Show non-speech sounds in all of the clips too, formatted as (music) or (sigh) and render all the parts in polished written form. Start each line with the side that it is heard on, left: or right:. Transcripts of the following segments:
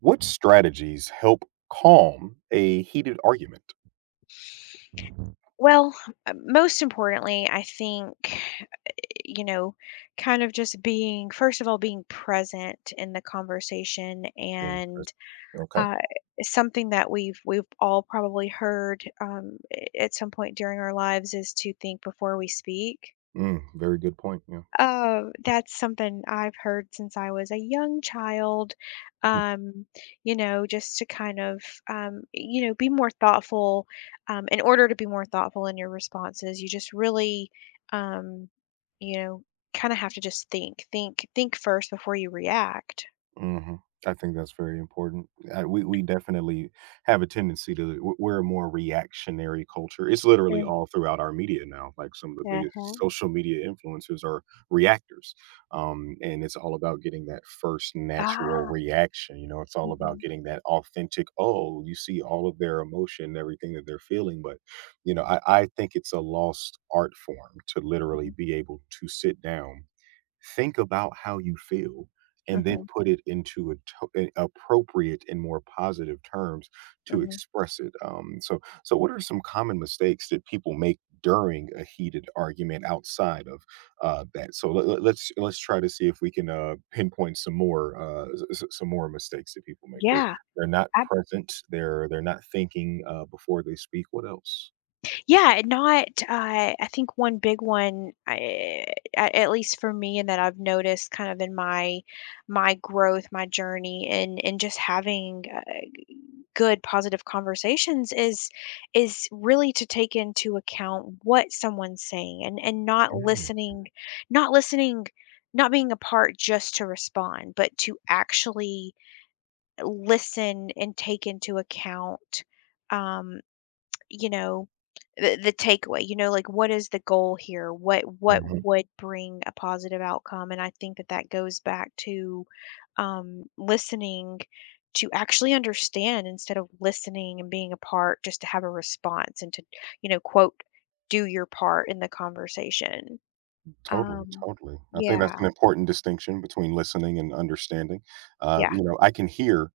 right: What strategies help calm a heated argument?
left: Well, most importantly, I think, you know, kind of just being, first of all, being present in the conversation
right: Being
left: and
right: present. Okay.
left: uh, something that we've all probably heard at some point during our lives is to think before we speak.
right: Mm, very good point. Yeah.
left: That's something I've heard since I was a young child,
right: (laughs)
left: um, just to kind of, be more thoughtful. In order to be more thoughtful in your responses, you just really, um, you know, kind of have to just think first before you react.
right: Mhm. I think that's very important. We definitely have a tendency to w we're a more reactionary culture. It's literally
left: Mm.
right: all throughout our media now. Like some of the biggest
left: Uh-huh.
right: social media influencers are reactors. And it's all about getting that first natural
left: Ah.
right: reaction, you know, it's all about
left: Hmm.
right: getting that authentic, oh, you see all of their emotion, everything that they're feeling. But, you know, I think it's a lost art form to literally
left: Hmm.
right: be able to sit down, think about how you feel, and then
left: Hmm.
right: put it into a appropriate and more positive terms to
left: Hmm.
right: express it. So what are some common mistakes that people make during a heated argument outside of that? So let's try to see if we can pinpoint some more some more mistakes that people make.
left: Yeah.
right: They're not present. They're not thinking before they speak. What else?
left: Yeah, not I think one big one, at least for me, and that I've noticed kind of in my my growth, my journey, and and just having good positive conversations is really to take into account what someone's saying and not
right: Mm,
left: listening, not listening, not being a part just to respond, but to actually listen and take into account. Um, you know, the takeaway, like what is the goal here? What
right: mhm.
left: would bring a positive outcome? And I think that that goes back to listening to actually understand instead of listening and being a part just to have a response and to, quote, do your part in the conversation.
right: Totally,
left: Um,
right: totally. I think
left: yeah,
right: that's an important distinction between listening and understanding.
left: yeah,
right: You know, I can hear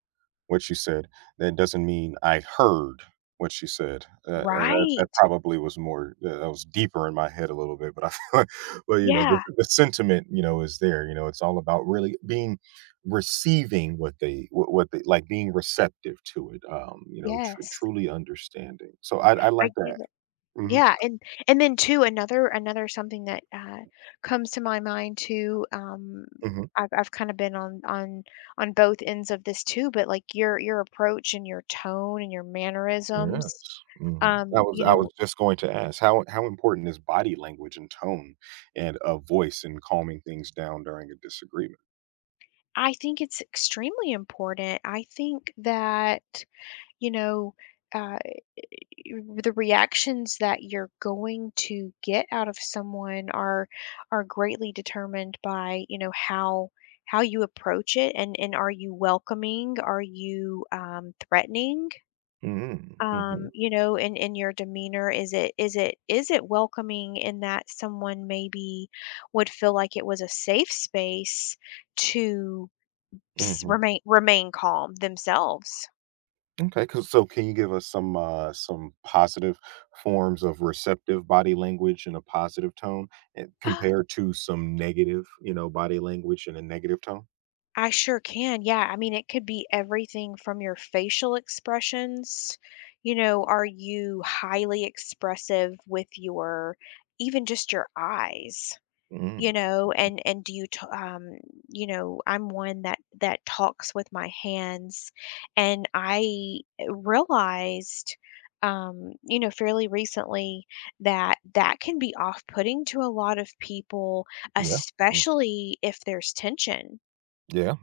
right: what you said. That doesn't mean I heard what you said. That
left: right.
right: probably was more that that was deeper in my head a little bit, but I feel like, (laughs) well, you know,
left: Yeah,
right: the sentiment, you know, is there. You know, it's all about really being receiving what they like, being receptive to it. You know,
left: yes.
right: truly understanding. So I
left: I
right: like
left: get
right: that.
left: it.
right: Hmm.
left: Yeah, and then too, another something that, comes to my mind too, I've kinda been on on both ends of this too, but, like, your approach and your tone and your
right: Yes,
left: mannerisms,
right: mhm. I
left: um,
right: was I
left: you
right: was
left: know,
right: just going to ask, how important is body language and tone and a voice in calming things down during a disagreement?
left: I think it's extremely important. I think that, you know, uh the reactions that you're going to get out of someone are greatly determined by you know how you approach it and are you welcoming are you threatening
right: Mm, mhm,
left: you know in your demeanor is it is it welcoming in that someone maybe would feel like it was a safe space to
right: mhm.
left: remain remain calm themselves.
right: Okay, 'cause so can you give us some positive forms of receptive body language and a positive tone, and compared to some negative, you know, body language and a negative tone?
left: I sure can. Yeah. I mean, it could be everything from your facial expressions. You know, are you highly expressive with your, even just your eyes? You
right: Mm,
left: know, and and I'm one that that talks with my hands, and I realized, fairly recently that that can be off-putting to a lot of people,
right: yeah, mm,
left: especially if there's tension.
right: yeah.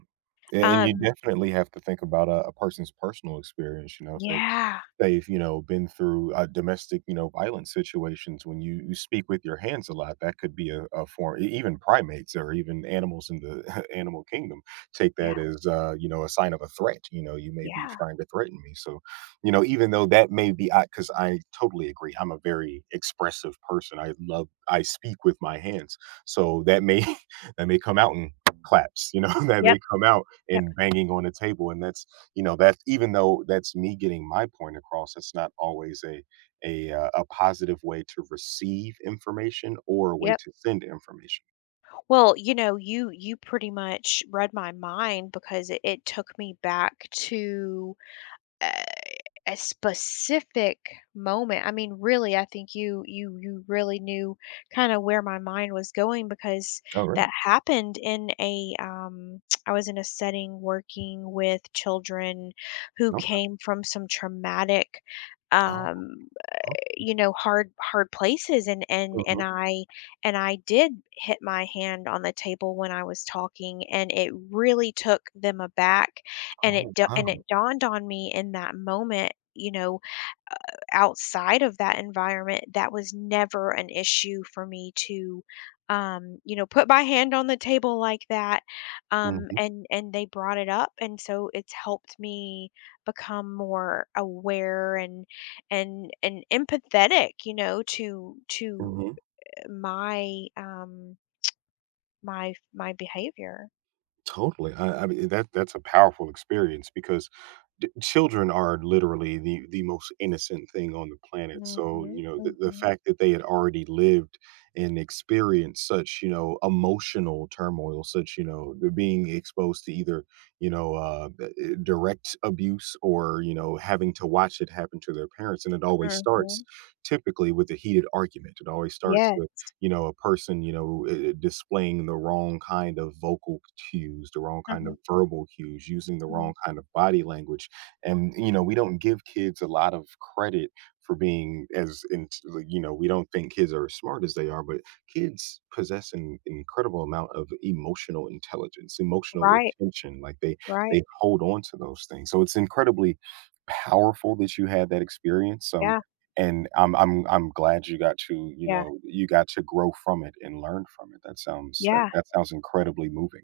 right: A- and you
left: Um,
right: definitely have to think about a person's personal experience, you know, if they've
left: Yeah,
right: they've you know been through domestic, you know, violence situations. When you speak with your hands a lot, that could be a form. E even primates or even animals in the (laughs) animal kingdom take
left: yeah,
right: that as you know, a sign of a threat. You know, you may be
left: yeah.
right: trying to threaten me. So, you know, even though that may be I because I totally agree, I'm a very expressive person. I speak with my hands, so that may (laughs) that may come out in claps, you know, (laughs) that may
left: Yep,
right: come out
left: yep,
right: and banging on the table, and that's, you know, that even though that's me getting my point across, that's not always a a positive way to receive information or a way
left: yep.
right: to send information.
left: Well, you know, you pretty much read my mind because it took me back to a, a specific moment. I mean, really, I think you you you really knew kind of where my mind was going because
right: Oh, really?
left: that happened in a (tsk) I was in a setting working with children who
right: Okay.
left: came from some traumatic
right: Oh,
left: um you know, hard hard places and and
right: oh, mhm.
left: and I and I did hit my hand on the table when I was talking and it really took them aback
right: Oh, wow.
left: and it dawned on me in that moment, you know, outside of that environment, that was never an issue for me to, you know, put my hand on the table like that. Um,
right: Mhm,
left: and and they brought it up, and so it's helped me become more aware and and empathetic, you know, to
right: mhm.
left: my my my behavior.
right: Totally. I mean, that that's a powerful experience because children are literally the most innocent thing on the planet. So,
left: Mm-hmm.
right: you know, the
left: Mm-hmm.
right: fact that they had already lived and experienced such, you know, emotional turmoil, such, you know, they're being exposed to either, you know, direct abuse, or, you know, having to watch it happen to their parents. And it always
left: Mm-hmm.
right: starts, typically, with a heated argument. It always starts
left: Yes.
right: with, you know, a person, you know, displaying the wrong kind of vocal cues, the wrong kind
left: Mm-hmm.
right: of verbal cues, using the
left: Mm-hmm.
right: wrong kind of body language. And, you know, we don't give kids a lot of credit for being as, in, like, you know, we don't think kids are as smart as they are, but kids possess an incredible amount of emotional intelligence, emotional
left: Right.
right: retention. Like
left: Right.
right: they hold on to those things. So it's incredibly powerful that you had that experience.
left: Yeah.
right: And I'm glad you got to, you
left: Yeah.
right: know, you got to grow from it and learn from it. That sounds,
left: Yeah.
right: that sounds incredibly moving.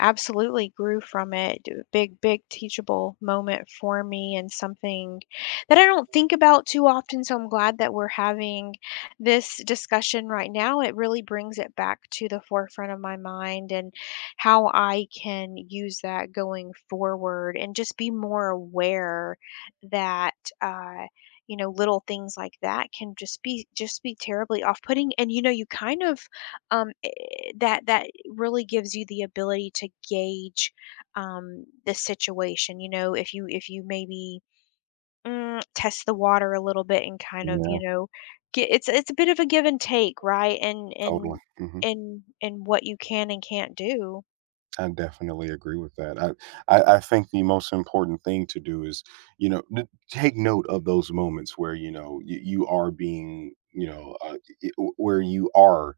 left: Absolutely grew from it. D big, big teachable moment for me and something that I don't think about too often, so I'm glad that we're having this discussion right now. It really brings it back to the forefront of my mind and how I can use that going forward and just be more aware that, uh, you know, little things like that can just be terribly off-putting, and, you know, you kind of um, eh, that that really gives you the ability to gauge the situation. You know, if you maybe test the water a little bit and kind of
right: Yeah,
left: you know, get it's a bit of a give and take, right? And
right: totally.
left: and
right: Hmm.
left: and and what you can and can't do.
right: I definitely agree with that. I think the most important thing to do is, you know, take note of those moments where, you know, you are being, you know, where you are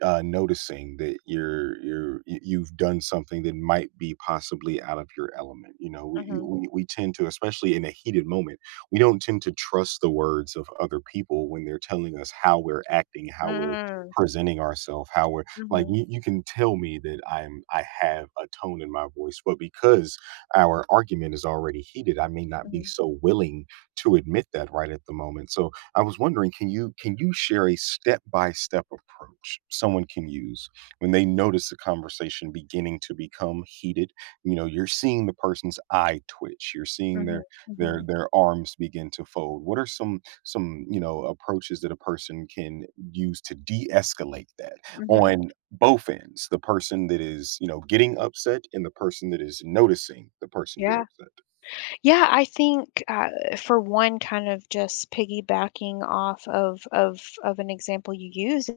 right: noticing that you've done something that might be possibly out of your element. You know,
left: Mm-hmm.
right: we tend to, especially in a heated moment, we don't tend to trust the words of other people when they're telling us how we're acting, how we're
left: Mm,
right: presenting ourselves, how we're like,
left: mhm,
right: you can tell me that I have a tone in my voice, but because our argument is already heated, I may not
left: mhm,
right: be so willing to admit that right at the moment. So I was wondering, can you share a step-by-step approach someone can use when they notice the conversation beginning to become heated? You know, you're seeing the person's eye twitch, you're seeing
left: mhm, mhm,
right: their arms begin to fold. What are some you know, approaches that a person can use to de-escalate that
left: mhm.
right: on both ends, the person that is, you know, getting upset and the person that is noticing the person get
left: Yeah.
right: upset?
left: Yeah, I think for one, kind of just piggybacking off of of an example you used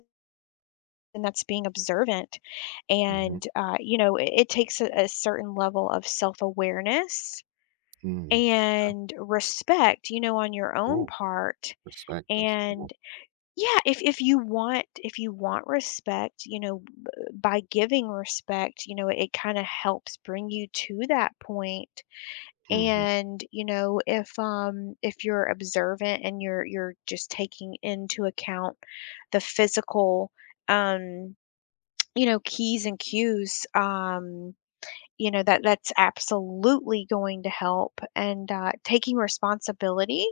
left: and that's being observant.
right: Mhm.
left: And, you know, it takes a certain level of self awareness
right: Mm.
left: and respect, you know, on your own
right: Oh,
left: part.
right: respect. That's a good
left: And yeah, if you want respect, you know, by giving respect, you know, it, kind of helps bring you to that point.
right: one.
left: And you know, if you're observant and you're just taking into account the physical um you know, keys and cues, you know, that that's absolutely going to help and taking responsibility,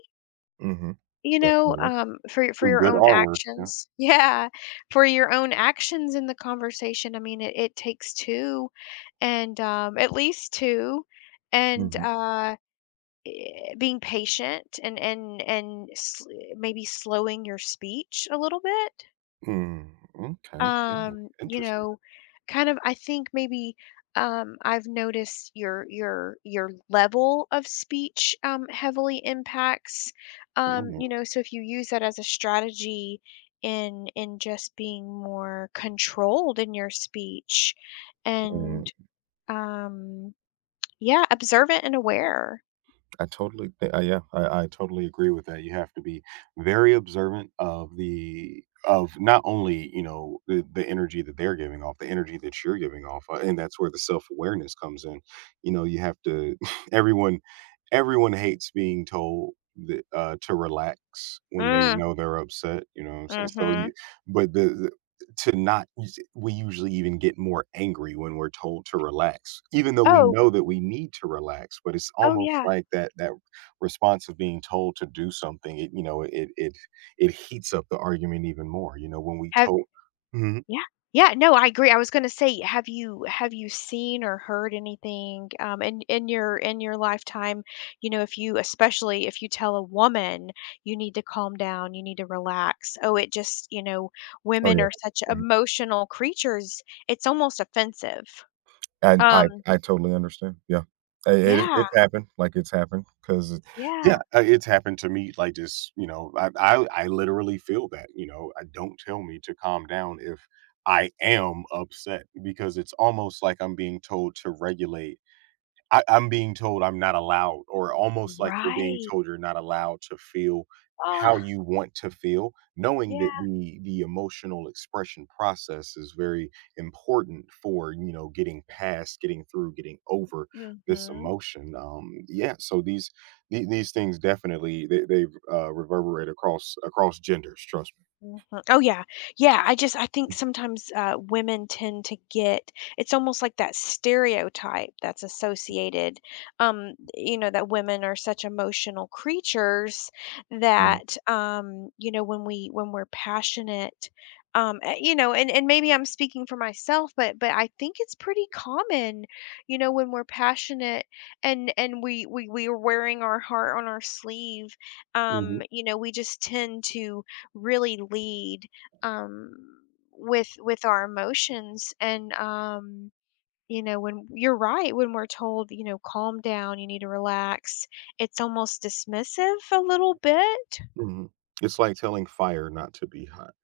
right: Mhm.
left: you know,
right: Definitely.
left: for
right: Two
left: your
right: good
left: own
right: R words, yeah.
left: actions. (laughs) Yeah, for your own actions in the conversation. I mean, it takes two, and at least two, and
right: Mhm.
left: uh, eh, being patient and maybe slowing your speech a little bit
right: Mm, okay, yeah,
left: you
right: interesting.
left: know, kind of I think maybe I've noticed your level of speech heavily impacts, you
right: Mhm.
left: know, so if you use that as a strategy in just being more controlled in your speech and
right: Mm,
left: um, yeah, observant and aware.
right: I totally th yeah, I totally agree with that. You have to be very observant of the of not only, you know, the energy that they're giving off, the energy that you're giving off, and that's where the self-awareness comes in. You know, you have to (laughs) everyone everyone hates being told that, to relax when they
left: Mm,
right: know they're upset, you know what I'm saying? So
left: mm-hmm.
right: you, but the, to not us we usually even get more angry when we're told to relax, even though we
left: Oh,
right: know that we need to relax, but it's
left: oh
right: almost
left: yeah.
right: like that response of being told to do something, it, you know, it heats up the argument even more, you know, when we
left: Have
right: told. Mhm.
left: yeah. Yeah, no, I agree. I was gonna say, have you seen or heard anything, in your lifetime, you know, if you especially if you tell a woman, you need to calm down, you need to relax. Oh, it just, you know,
right: Oh,
left: women
right: yeah.
left: are such
right: Mhm.
left: emotional creatures. It's almost offensive.
right: And
left: Um,
right: I totally understand, yeah. I it
left: yeah,
right: it happened, like, it's happened, because yeah,
left: yeah.
right: it's happened to me, like, just, you know, I literally feel that, you know, don't tell me to calm down if I am upset, because it's almost like I'm being told to regulate. I'm being told I'm not allowed, or almost like you're being
left: Right.
right: told you're not allowed to feel how
left: Ah,
right: you want to feel, knowing
left: yeah.
right: that the emotional expression process is very important for, you know, getting past, getting through, getting over this
left: Mhm.
right: emotion. Yeah, so these, these things definitely they reverberate across, across genders. Trust me.
left: Mhm. Oh, yeah. Yeah, I just I think sometimes, women tend to get it's almost like that stereotype that's associated, you know, that women are such emotional creatures that, you know, when we when we're passionate, you know, and maybe I'm speaking for myself, but I think it's pretty common, you know, when we're passionate and we are wearing our heart on our sleeve,
right: Mhm.
left: you know, we just tend to really lead um, with our emotions and you know when you're right when we're told you know calm down you need to relax it's almost dismissive a little bit.
right: Mhm. It's like telling fire not to be hot,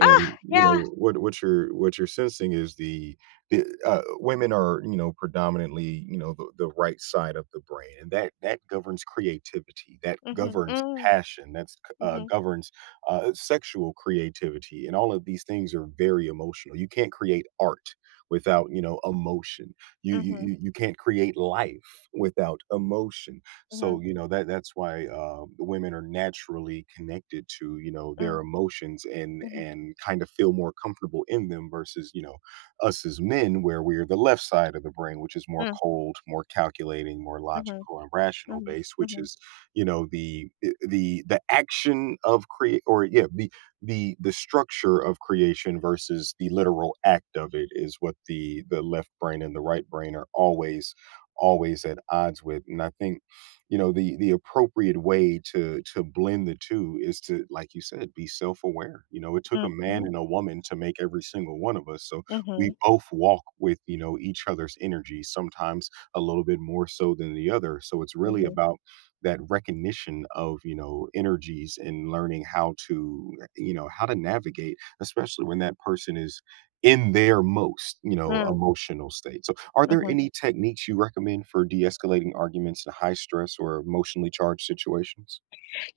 left: Ah
right: you
left: yeah.
right: know, what what you're sensing is the, uh, women are, you know, predominantly, you know, the right side of the brain, and that that governs creativity, that
left: Mhm.
right: governs
left: Mm.
right: passion, that's,
left: Mhm.
right: governs, sexual creativity, and all of these things are very emotional. You can't create art without, you know, emotion.
left: Mhm.
right: You can't create life without emotion. So,
left: Mhm.
right: you know, that that's why, the women are naturally connected to, you know, their
left: Mm.
right: emotions
left: Mhm.
right: and kind of feel more comfortable in them versus, you know, us as men, where we're the left side of the brain, which is more
left: Mm.
right: cold, more calculating, more
left: Mhm.
right: logical and rational
left: Mhm.
right: based, which
left: Mhm.
right: is, you know, the, the action of create, or yeah, the, the structure of creation versus the literal act of it is what the left brain and the right brain are always, at odds with. And I think, you know, the appropriate way to blend the two is to, like you said, be self-aware. You know, it took a man
left: Mhm.
right: and a woman to make every single one of us, so we
left: Mhm.
right: both walk with, you know, each other's energy, sometimes a little bit more so than the other. So it's really
left: Mhm.
right: about that recognition of, you know, energies and learning how to, you know, how to navigate, especially when that person is in their most, you know,
left: Mhm.
right: emotional state. So, are there
left: Mhm.
right: any techniques you recommend for de-escalating arguments in high stress or emotionally charged situations?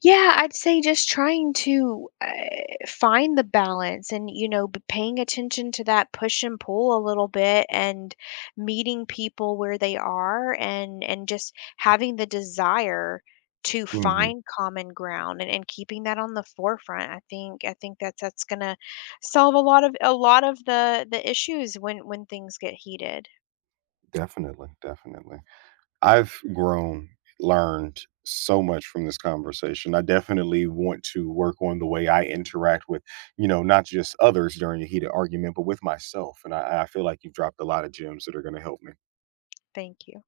left: Yeah, I'd say just trying to find the balance and, you know, paying attention to that push and pull a little bit and meeting people where they are and just having the desire to
right: Mhm.
left: find common ground and keeping that on the forefront. I think that's gonna solve a lot of the issues when things get heated.
right: Definitely, definitely. I've grown, learned so much from this conversation. I definitely want to work on the way I interact with, you know, not just others during a heated argument, but with myself. And I feel like you've dropped a lot of gems that are going to help me.
left: Thank you.